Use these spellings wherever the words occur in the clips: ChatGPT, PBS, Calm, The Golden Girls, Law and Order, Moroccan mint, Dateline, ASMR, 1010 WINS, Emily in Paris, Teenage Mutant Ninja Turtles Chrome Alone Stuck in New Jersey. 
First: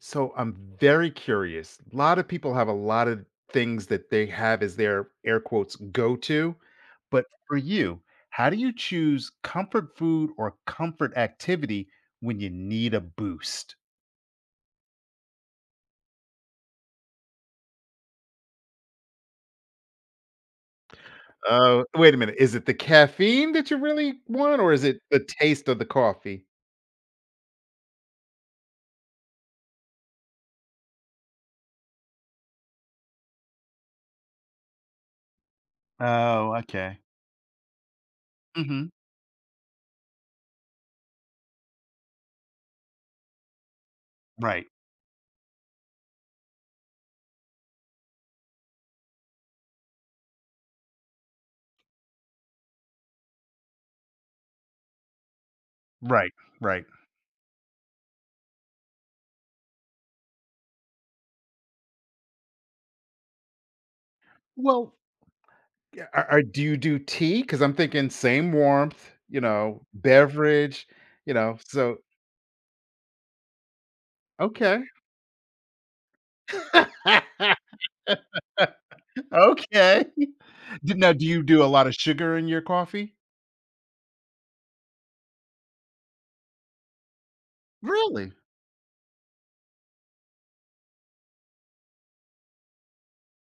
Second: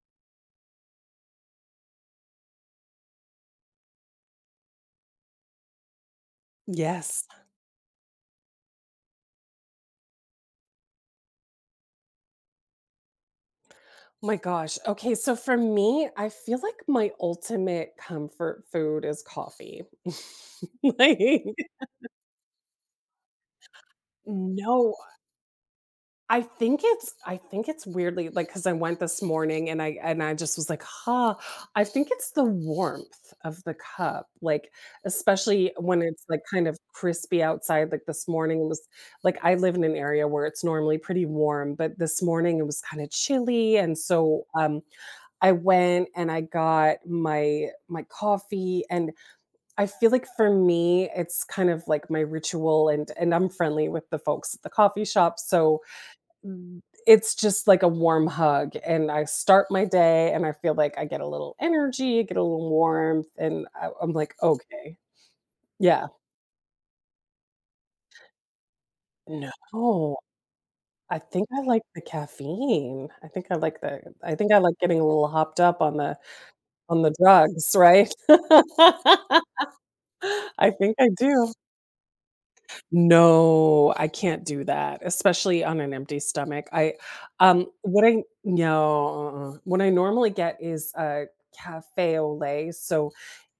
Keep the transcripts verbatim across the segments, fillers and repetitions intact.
So I'm very curious. A lot of people have a lot of things that they have as their air quotes go to. But Yes. for you, how do you choose comfort food or comfort activity when you need a boost? Oh my gosh. Okay, so for me, I feel like my ultimate comfort food is coffee. Like Oh, wait a minute. Is it the caffeine that you really want, or is no, it the taste of the I coffee? think it's I think it's weirdly, like, because I went this morning and I and I just was like, "Huh." I think it's the warmth of the cup, like, especially when it's, like, Oh, kind of okay. crispy outside, like, this morning it was Hmm. like, I live in an area where it's normally pretty warm, but this morning it was kinda chilly, and so, Right. um, I went and I got my my coffee. And I feel like for me it's kind of like my ritual, and and I'm friendly with the folks at the coffee shop, so Right. mm, Right. it's just like a warm hug, and I start my day and I feel like I get a little energy, get a little warmth, and I, I'm like, Well, okay. yeah, Yeah. are, are- do you do tea? Because I'm thinking same warmth, you know, No. beverage, I you think know. I like So the caffeine. I think I like the I think I like Okay. getting a little hopped up on the on the drugs, right? Okay. I D think I now do you do. do a lot of sugar in your coffee? No, I can't do that, especially on an empty stomach. I um, what I Really? No, uh-uh. What I normally get is a cafe au lait, so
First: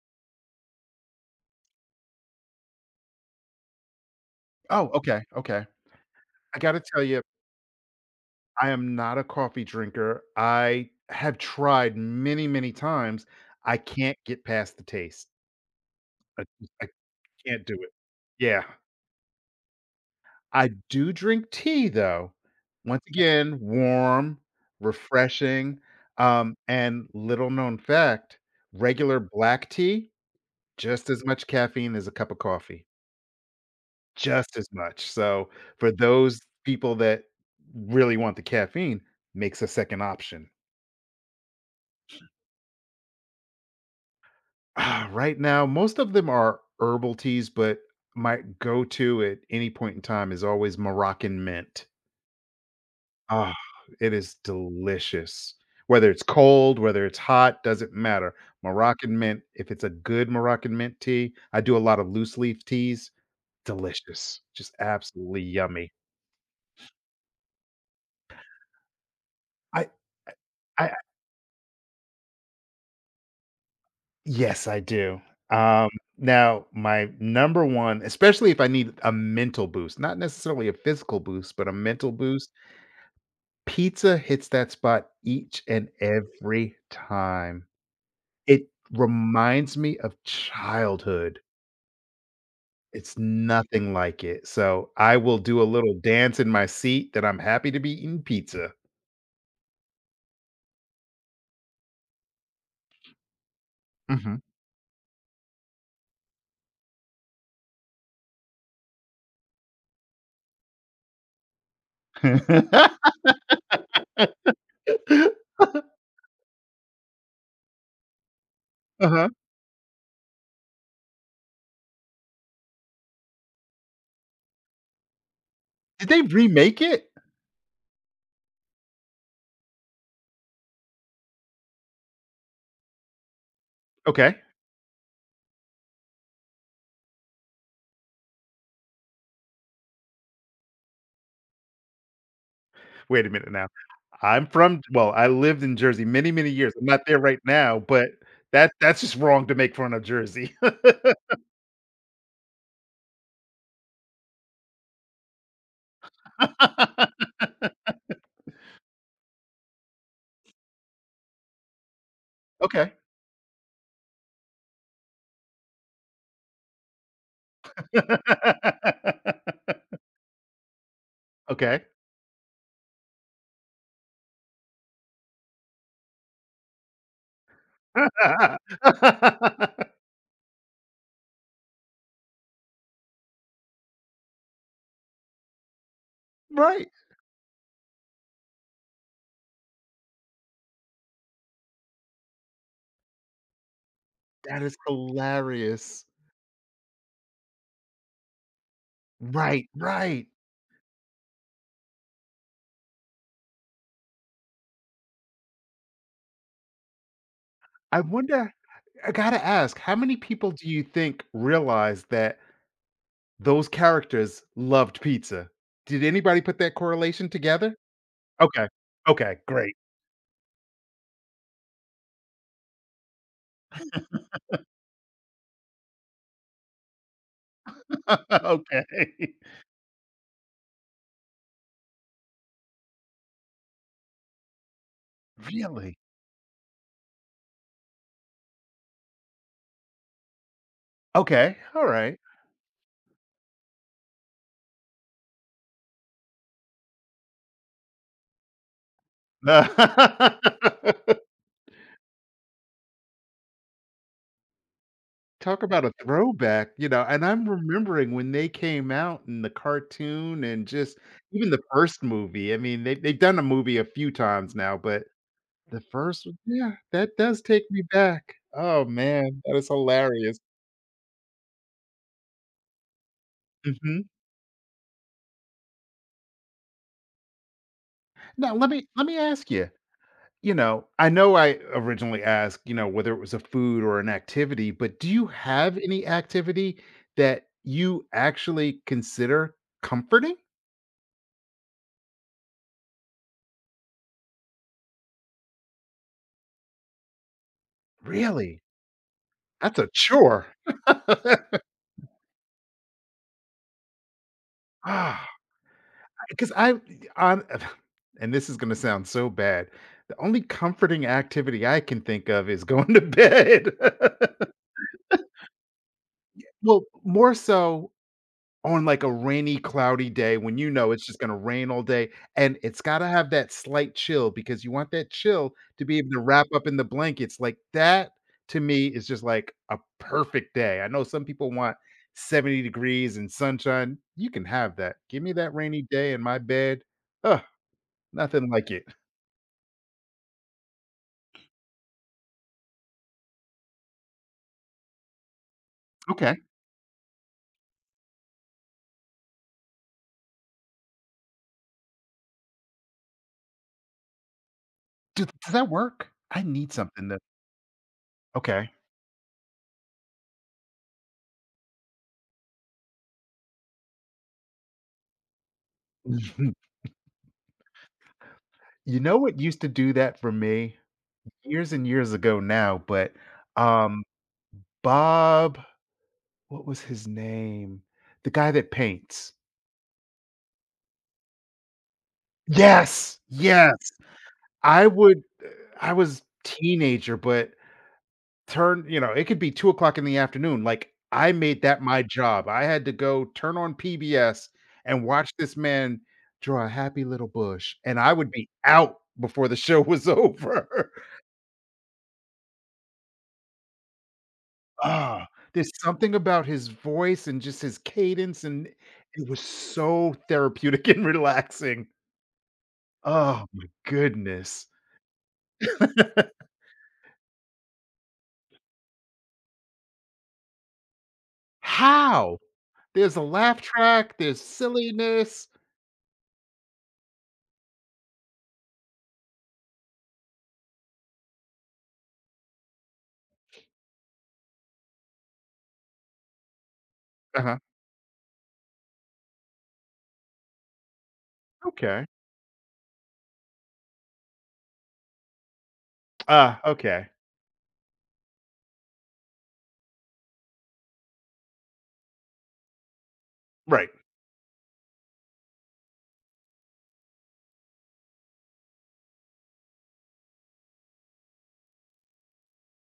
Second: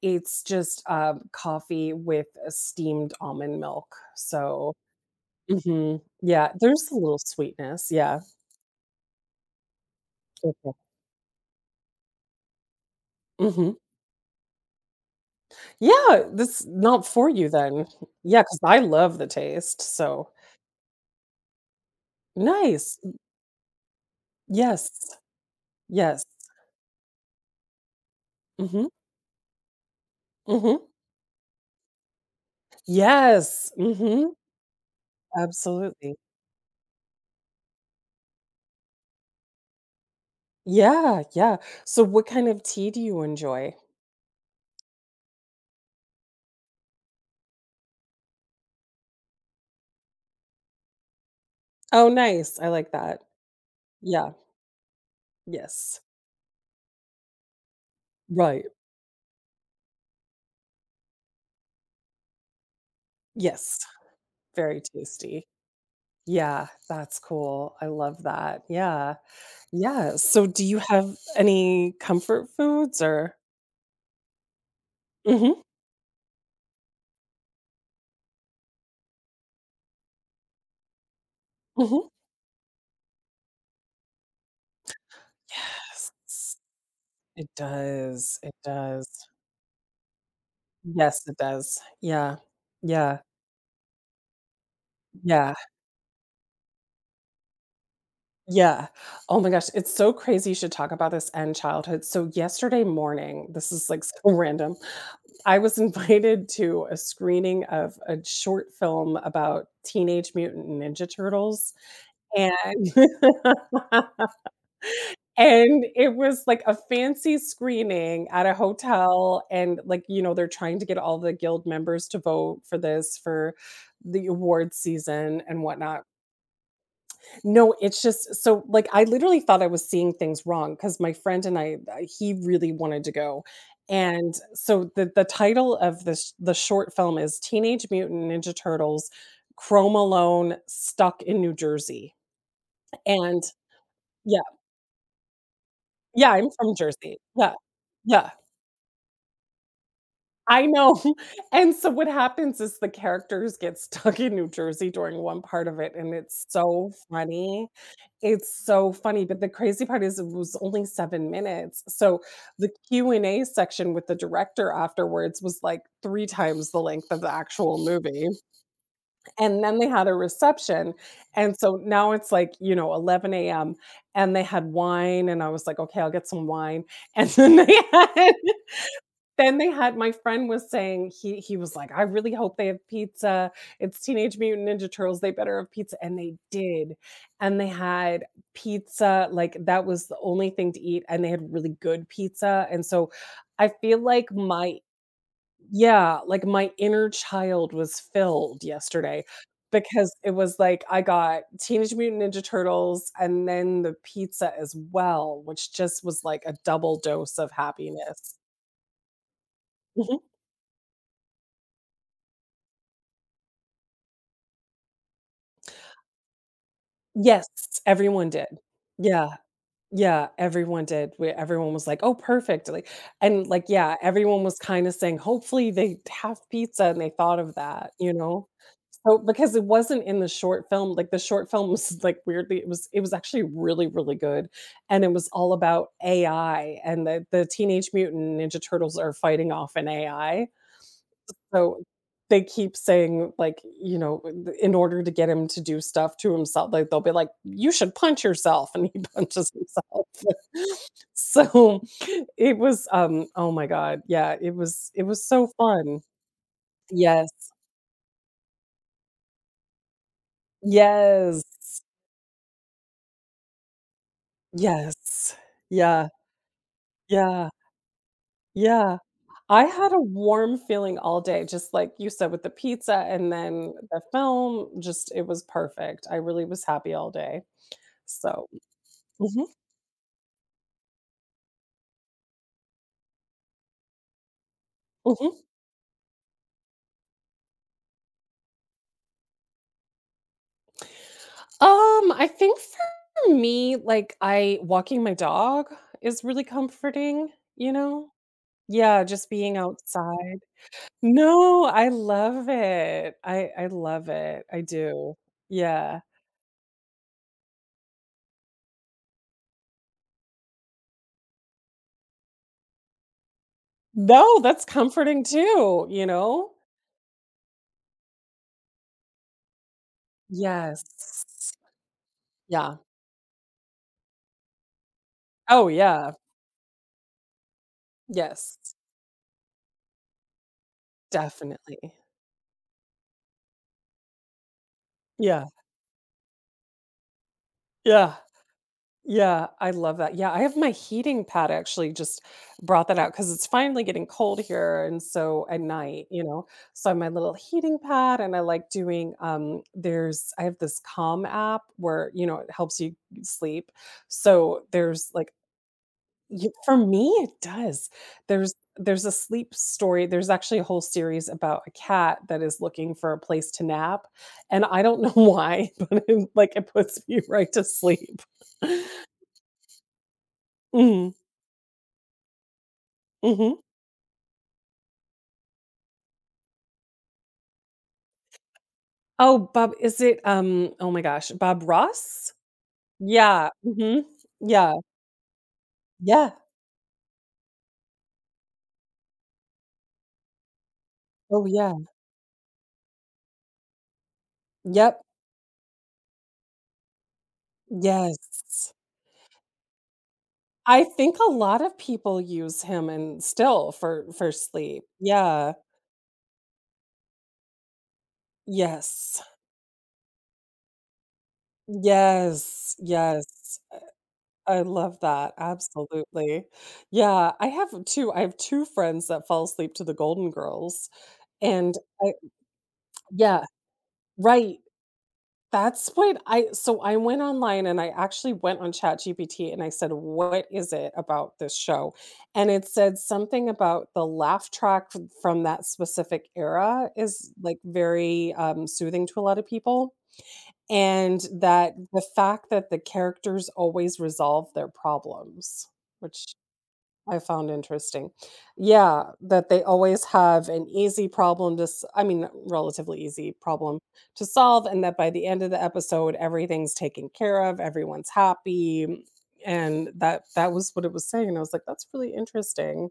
it's just, um, coffee with a steamed almond milk, so Oh, okay, okay. mhm. Yeah, I gotta there's a tell little you, sweetness, yeah. I am not a coffee drinker. Okay. I have tried many, many times. Mhm. I can't get past the taste. Yeah, I this I not for you can't do then. it. Yeah, because Yeah. I love the taste, so I do drink tea, though. nice. Once again, warm, Yes. refreshing, Yes. um, and little known fact, Mhm. regular black tea Mhm. just as much caffeine as a cup of coffee, Yes, mhm, just as much. So, for absolutely. those people that really want the caffeine, makes a second option. Yeah, yeah. So what kind of tea do you enjoy? Ah, right now, most of them are herbal teas, but my go-to at any point in time is always Moroccan mint. Oh, nice, I like that. Ah, it Yeah, is delicious. yes. Whether it's cold, whether it's hot, doesn't matter. Right, Moroccan mint, if it's a good Moroccan mint tea, I do a lot of loose leaf teas, yes, delicious, just very absolutely tasty. yummy. Yeah, that's cool, I love that, yeah. I Yeah, so do you I have any comfort foods or Yes, I do. mhm, Um, Now, my number one, especially if I need a mental boost, not necessarily a physical boost, but a mhm. mental boost, pizza hits that spot each and Yes, every it time. does, it It does. reminds me of Yes, it childhood. does. Yeah, yeah, It's nothing like it. So I will yeah. do a little dance in my seat that I'm happy to be eating pizza. Yeah. Oh my gosh, it's so crazy you should talk about this and childhood. So yesterday morning, this is like so Mhm. random. I was invited to a screening of a short film about Teenage Mutant Ninja Turtles, and and it was like a fancy screening at a Uh-huh. hotel, and, like, you know, they're trying to get all the guild members to vote for this for the award season and whatnot. Did they remake it? No, it's just so, like, I literally thought I was seeing things wrong because my friend and I, uh, he really wanted to go. And Okay. so the the title of this the short film is Teenage Mutant Ninja Turtles Chrome Alone Stuck in New Jersey. Wait a And minute now. yeah, I'm from well, I lived in Jersey yeah, many, I'm many from years. I'm not Jersey. there right Yeah. now, but Yeah. that that's just wrong to make fun of Jersey. I know. And so what happens is the characters get stuck in New Jersey during one part of it, and it's so funny. It's so funny, but the crazy part is it was only seven minutes, so the Okay. Q and A section with the director afterwards was, like, three times the length of the actual movie, and then they had a reception, and so Okay. now it's, like, you know, eleven a m, and they had wine, and I was like, "Okay, I'll get some wine," and then they had then they had my friend was saying, he he was like, "I really hope they have pizza. It's Teenage Mutant Ninja Turtles. They better have pizza." And they Right. did. And they had pizza, like, that was the only thing to eat, and they had really good pizza. And so I feel like That is my hilarious. yeah, like, my inner child was filled yesterday Right, because right. it was like I got Teenage Mutant Ninja Turtles and then the pizza as well, which just was like a double dose of I happiness. wonder I gotta ask, how many people do you think realize that those characters loved pizza? Did anybody put that correlation Yes, together? everyone did. Okay. Yeah, Okay, great. yeah, everyone did. We everyone was like, "Oh, perfect," like and, like, yeah, everyone was kinda saying, "Hopefully they have pizza," and they thought of that, you know? So Okay. because it wasn't in the short film, like, the short film was, like, weirdly it was it was actually really, really good, and it was all about Really? A I, and the the Teenage Mutant Ninja Turtles are fighting off an A I. Okay, So, alright. they keep saying, like, you know, in order to get him to do stuff to himself, like, they'll be like, "You should punch yourself," and he punches himself. So, it was, um oh my god, yeah, it was it was so Talk about a fun. throwback, you know, and Yes. I'm remembering when they came out in the cartoon and just Yes. even the first movie. I mean, they they've done a movie a few times now, but Yes. the Yeah, first one, yeah, that does yeah, take me back. Oh, yeah. man, that I is had a hilarious. warm feeling all day, just like you said, with the pizza and then the Mhm. film, just it was perfect. I really was happy all day. So Now let me let me mhm, ask you, you know, I know I originally asked, you know, whether it was a food or an activity, but do you mhm. have any activity that you actually consider comforting? Um, I think for me, like, I walking my dog is really comforting, you know? Really? Yeah, just being That's a outside. chore. No, I love it. I I love it. I do. Ah, Yeah. because I on and this is going to sound so bad. The only comforting activity I can think of is going to bed. No, that's comforting too, you know? Well, more so on, like, a rainy, cloudy day when you know it's just gonna Yes. rain all day, and Yeah. it's gotta have that slight chill because you want that chill Oh to be able yeah. to wrap up in the blankets, like, that to Yes. me is just, like, a perfect day. I know some people want Definitely. seventy degrees and sunshine. You can have that. Give me Yeah. that rainy day in my bed. Ugh, Yeah. nothing like it. Yeah, I love that. Yeah, I have my heating pad actually just brought that out because it's finally getting cold here. And so at night, you Okay. know, so I have my little heating pad, and I like doing um there's I have this calm app where, you know, it helps you sleep. So there's Do like does that work? I y- need for me something that, it does. There's okay. there's a sleep story. There's actually a whole series about a cat that is looking for a place to nap. And I don't know why, but it, like it puts me right to sleep. You know what used to do that for me? Mhm. Years and years ago now, but, Mhm. um Bob, what was his name? The guy that paints. Oh, Bob is it, um, oh my gosh, Bob Ross? Yes! Yeah, Yes! mhm, yeah, I would I was yeah, teenager, but turn, you know, it could be two o'clock in the afternoon, like, I oh, made yeah, that my job. I had to go turn on P B S yep, and watch this man draw a happy little bush, and I would be yes. out before the show was I over. think a lot of people use him and still for for sleep. Ah, Yeah, there's something about his voice and just his cadence, and yes, it was so therapeutic and relaxing. yes, yes, Oh my I goodness. love that, absolutely. Yeah, I have two I have two friends that fall asleep to The Golden Girls, and I How? There's a yeah, laugh track, there's right. silliness. That's what I so I went online, and I actually went on ChatGPT and I said, "What is it about this show?" And it said something about the laugh track f from that specific era is, like, Uh-huh. very, um, soothing to a lot of people, and that the Okay. fact that the characters always resolve their problems, which Uh, okay. I found interesting. Yeah, that they always have an easy problem to s- I mean, relatively easy problem Right. to solve, and that by the end of the episode everything's taken care of, everyone's happy, and that that was what it was saying. And I was like, that's really interesting.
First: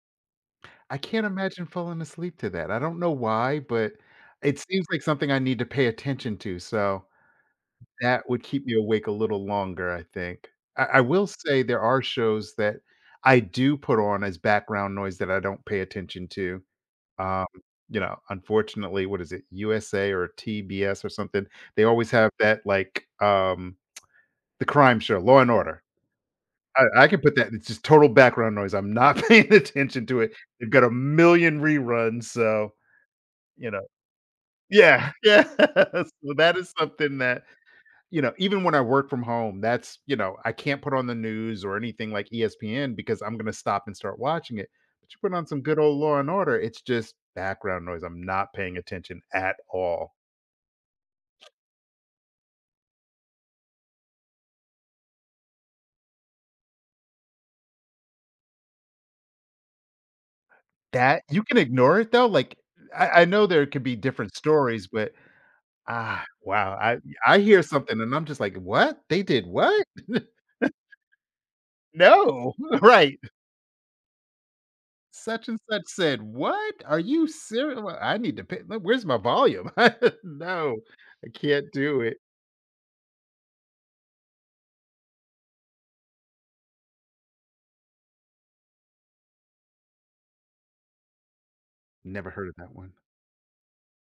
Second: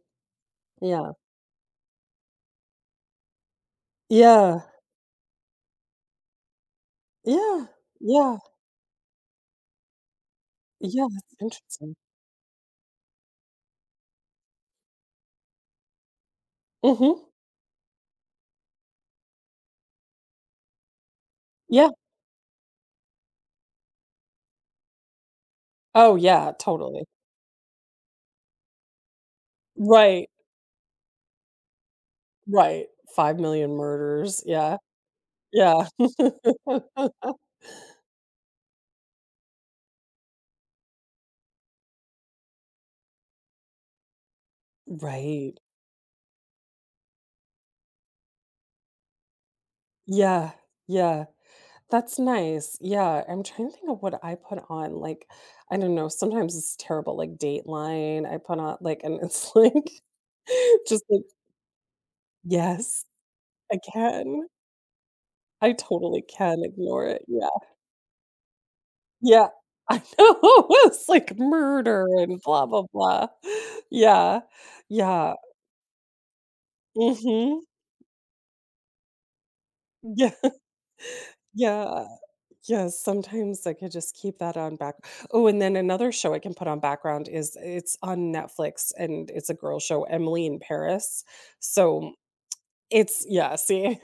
I Yeah. can't imagine falling asleep to that. I don't know why, but it Yeah. seems like something I need to pay attention to, so Yeah. that Yeah. would keep me awake a little longer, I think. I I Yeah, will that's say there interesting. are shows that I do put on as background noise that I don't pay attention to. Mhm. Um, you know, unfortunately, what is it? U S A or T B S or something. They Yeah. always have that like, um, the crime show, Law & and Order. Oh yeah, I totally. I can put that, it's just total background noise. I'm not paying attention to Right. it. They've got a million reruns, so, Right. five you million know, murders. Yeah. yeah, yeah. Yeah. So that is something that, you know, even when I work from home, that's, you know, I can't put on the news or anything like E S P N because I'm going to stop and start watching it. But you put on Right. some good old Law and Order, it's just background noise. I'm not paying attention at all. Yeah, yeah. That's nice. Yeah, I'm trying to think of what I put on, like, I don't know, sometimes it's terrible, like, Dateline, I put on, like and it's like, just like That you can ignore it, though. Like, yes, I, I know there I could be different can. stories, but I totally ah, can wow. I ignore it, I yeah. hear something and I'm just like, what? They did Yeah, what? I know, it's like murder and No, blah, blah, right. blah. Yeah, yeah. Such and such said, "What? Are you Mhm. serious? I need to pay look, where's my volume?" Yeah, No, I can't do yeah. it. Yes, sometimes I could just keep that on back. Oh, and then another show I can put on background is it's on Netflix, and it's a girl show, Emily in Paris. So Never heard of that one. it's yeah, see,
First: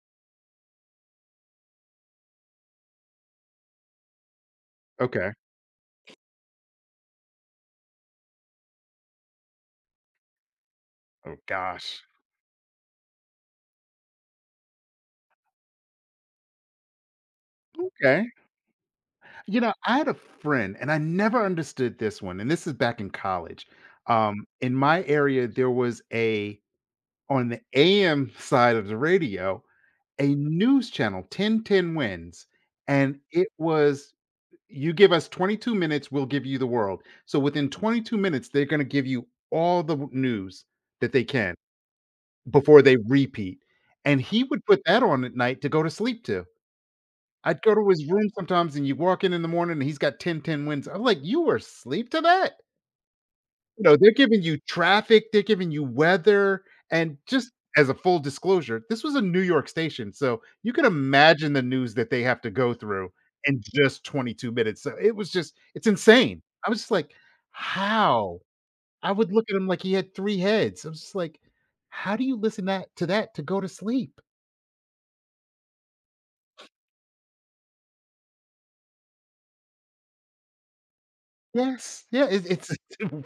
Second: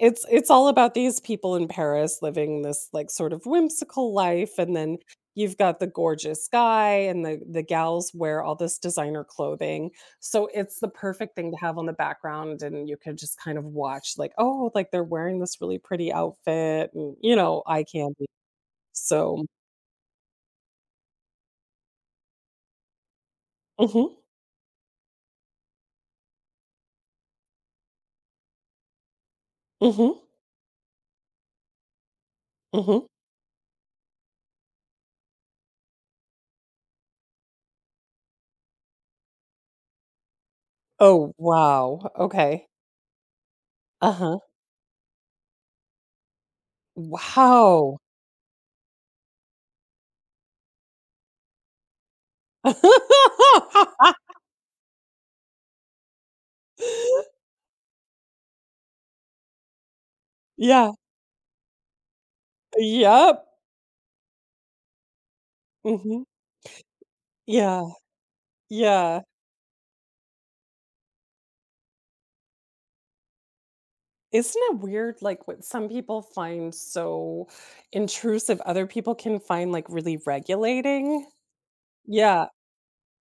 it's it's all about these people in Paris living this like sort of whimsical life, and then Okay. you've got the gorgeous guy, and the the gals wear all this designer clothing. So it's the perfect Oh thing to have on the gosh. background, and you could just kind of watch like, oh, like they're wearing this really pretty outfit, and, you know, eye candy. Okay. So You know, I had a friend, and I never understood this one, and this is back in college. mhm, Um, in my area, there was a on the A M side of the radio, mhm, a news channel, ten ten WINS, mhm. and it was, you give us twenty-two minutes, we'll give you the world. So within twenty-two minutes, they're going to give you all the w- news that they Oh, can wow, okay. before they repeat. And Uh-huh. he would put that on at night to go to sleep to. I'd go to Wow. his room sometimes and you walk in in the morning and he's got ten, ten wins. I'm like, you were asleep to that? You know, they're giving you traffic, they're giving you weather, and just as a full disclosure, this was a New York station, so you can Yeah, imagine the news that they have to go through yep, in just twenty-two minutes, so it was just it's mhm, insane. I was just like, yeah, "How?" I yeah. would look at him like he had three heads. I was just like, "How do you listen that to that to go to sleep?" Isn't it weird, like, what some people find so intrusive, other people can find, like, really regulating? Yes, yeah, Yeah, it's it's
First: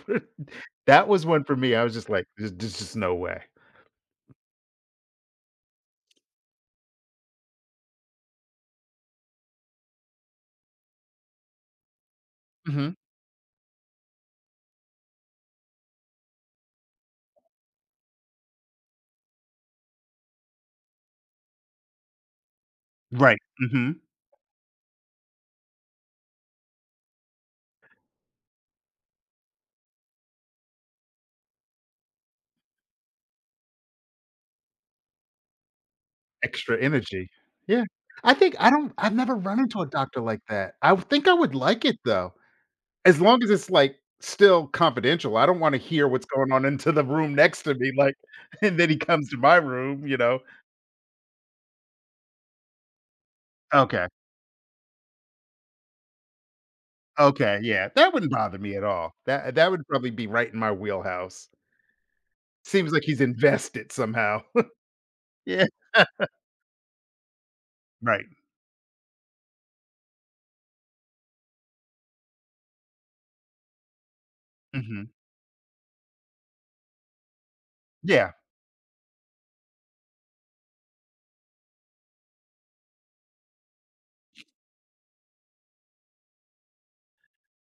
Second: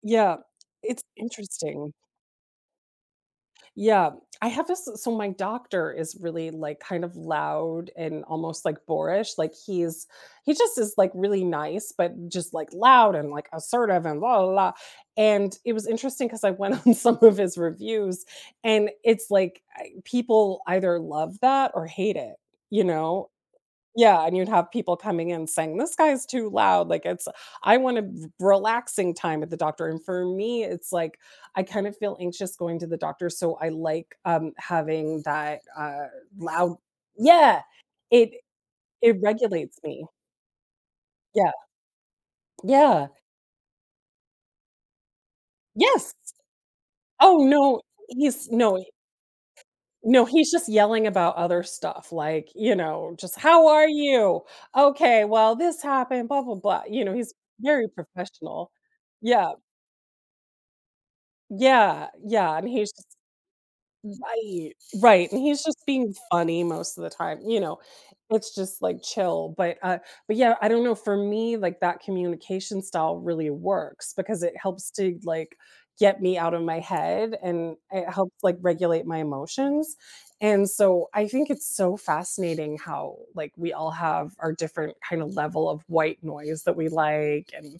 yeah, it's that was one for me, I interesting. was just like, "There's there's just no way." Yeah, I have this so my doctor is really, like, kind of loud and almost, like, boorish, like, he's he just is, like, really nice, but just, like, Mhm. loud and, like, assertive and blah, blah, blah, and it was interesting because I went on some of his reviews, and it's, like, I people either love that or hate it, you know? Right, mhm. Yeah, and you'd have people coming in saying, "This guy's too loud." Like, it's I want a v relaxing time at the doctor, and for me, it's like, I kind of feel anxious going to the doctor, so I like, um, having that, uh, loud Extra energy. yeah, Yeah. it I think I don't I've it never run regulates into a me. doctor like that. I would think I Yeah, would like it though, yeah. as long as it's, like, still confidential. I don't wanna hear what's Yes! going on into the room Oh, next to no, me, like, he's and no, then he comes to my room, you no, know? he's just yelling about other stuff, like, you know, just, "How are Okay. you? Okay, well, this happened, blah, blah, blah." You know, he's Okay, very yeah. That wouldn't bother professional. me at all. Yeah. That that would probably be right in my wheelhouse. Yeah, yeah, and he's Seems like just he's invested somehow. right, right, and he's Yeah. just being funny most of the time, you know, Right. it's just, like, chill, but, uh but, yeah, I don't know, for me, like, that communication style really works because it helps Mhm. to, like, get me out of my head, and it helps, Yeah. like, regulate my emotions, and so I think it's so fascinating how, like, we all have our different kinda level of white noise that we like, and,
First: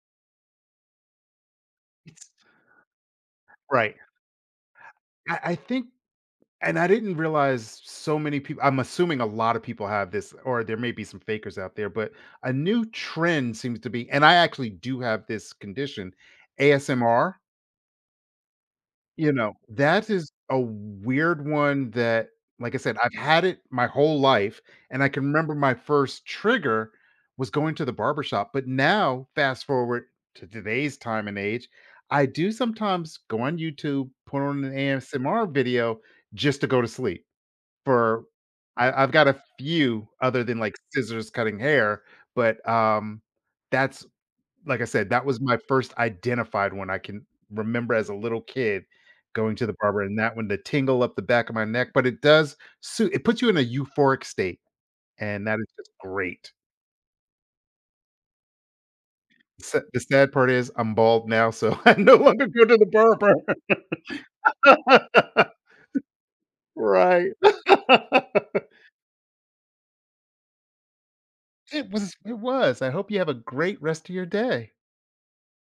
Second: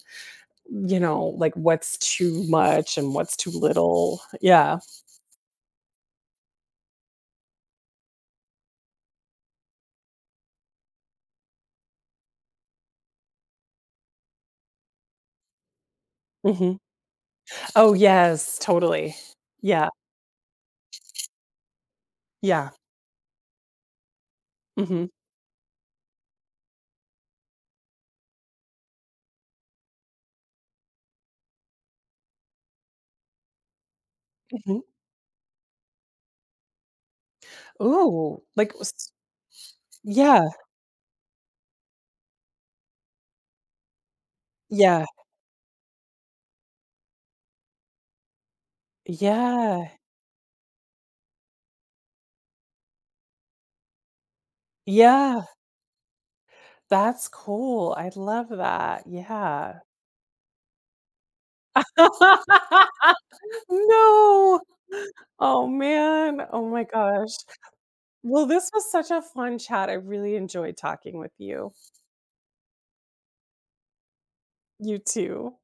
you know, like, what's It's too much and what's too right. little, yeah. I I think and I didn't realize so many people I'm assuming a lot of people have this, or there may be some fakers out there, but a new trend seems to be and I actually do have this condition, Mhm. A S M R, Oh, yes, totally. you know, Yeah, that is a weird one that, yeah. like I said, I've had it my whole life, and Mhm, I can remember my first trigger was going to the barbershop, but now, fast forward to today's time and age, I do sometimes go on YouTube, put on an mhm. A S M R video just to go to sleep. For Ooh, like I s I've got a few other yeah, than, like, scissors cutting hair, but, um, that's like I yeah, said, that was my first identified one I can remember as a little kid going to the yeah, barber, and that one, the tingle up the back of my neck, but it does suit; it puts you in a euphoric state, yeah. and that is just great. That's cool, I love that, S yeah. the sad part is I'm bald now, so I no longer go to the barber. No! Oh, man, oh my gosh. Right. Well, this was such a fun chat, I really enjoyed talking with you. It was it was. I hope you have a great rest of your day. You too.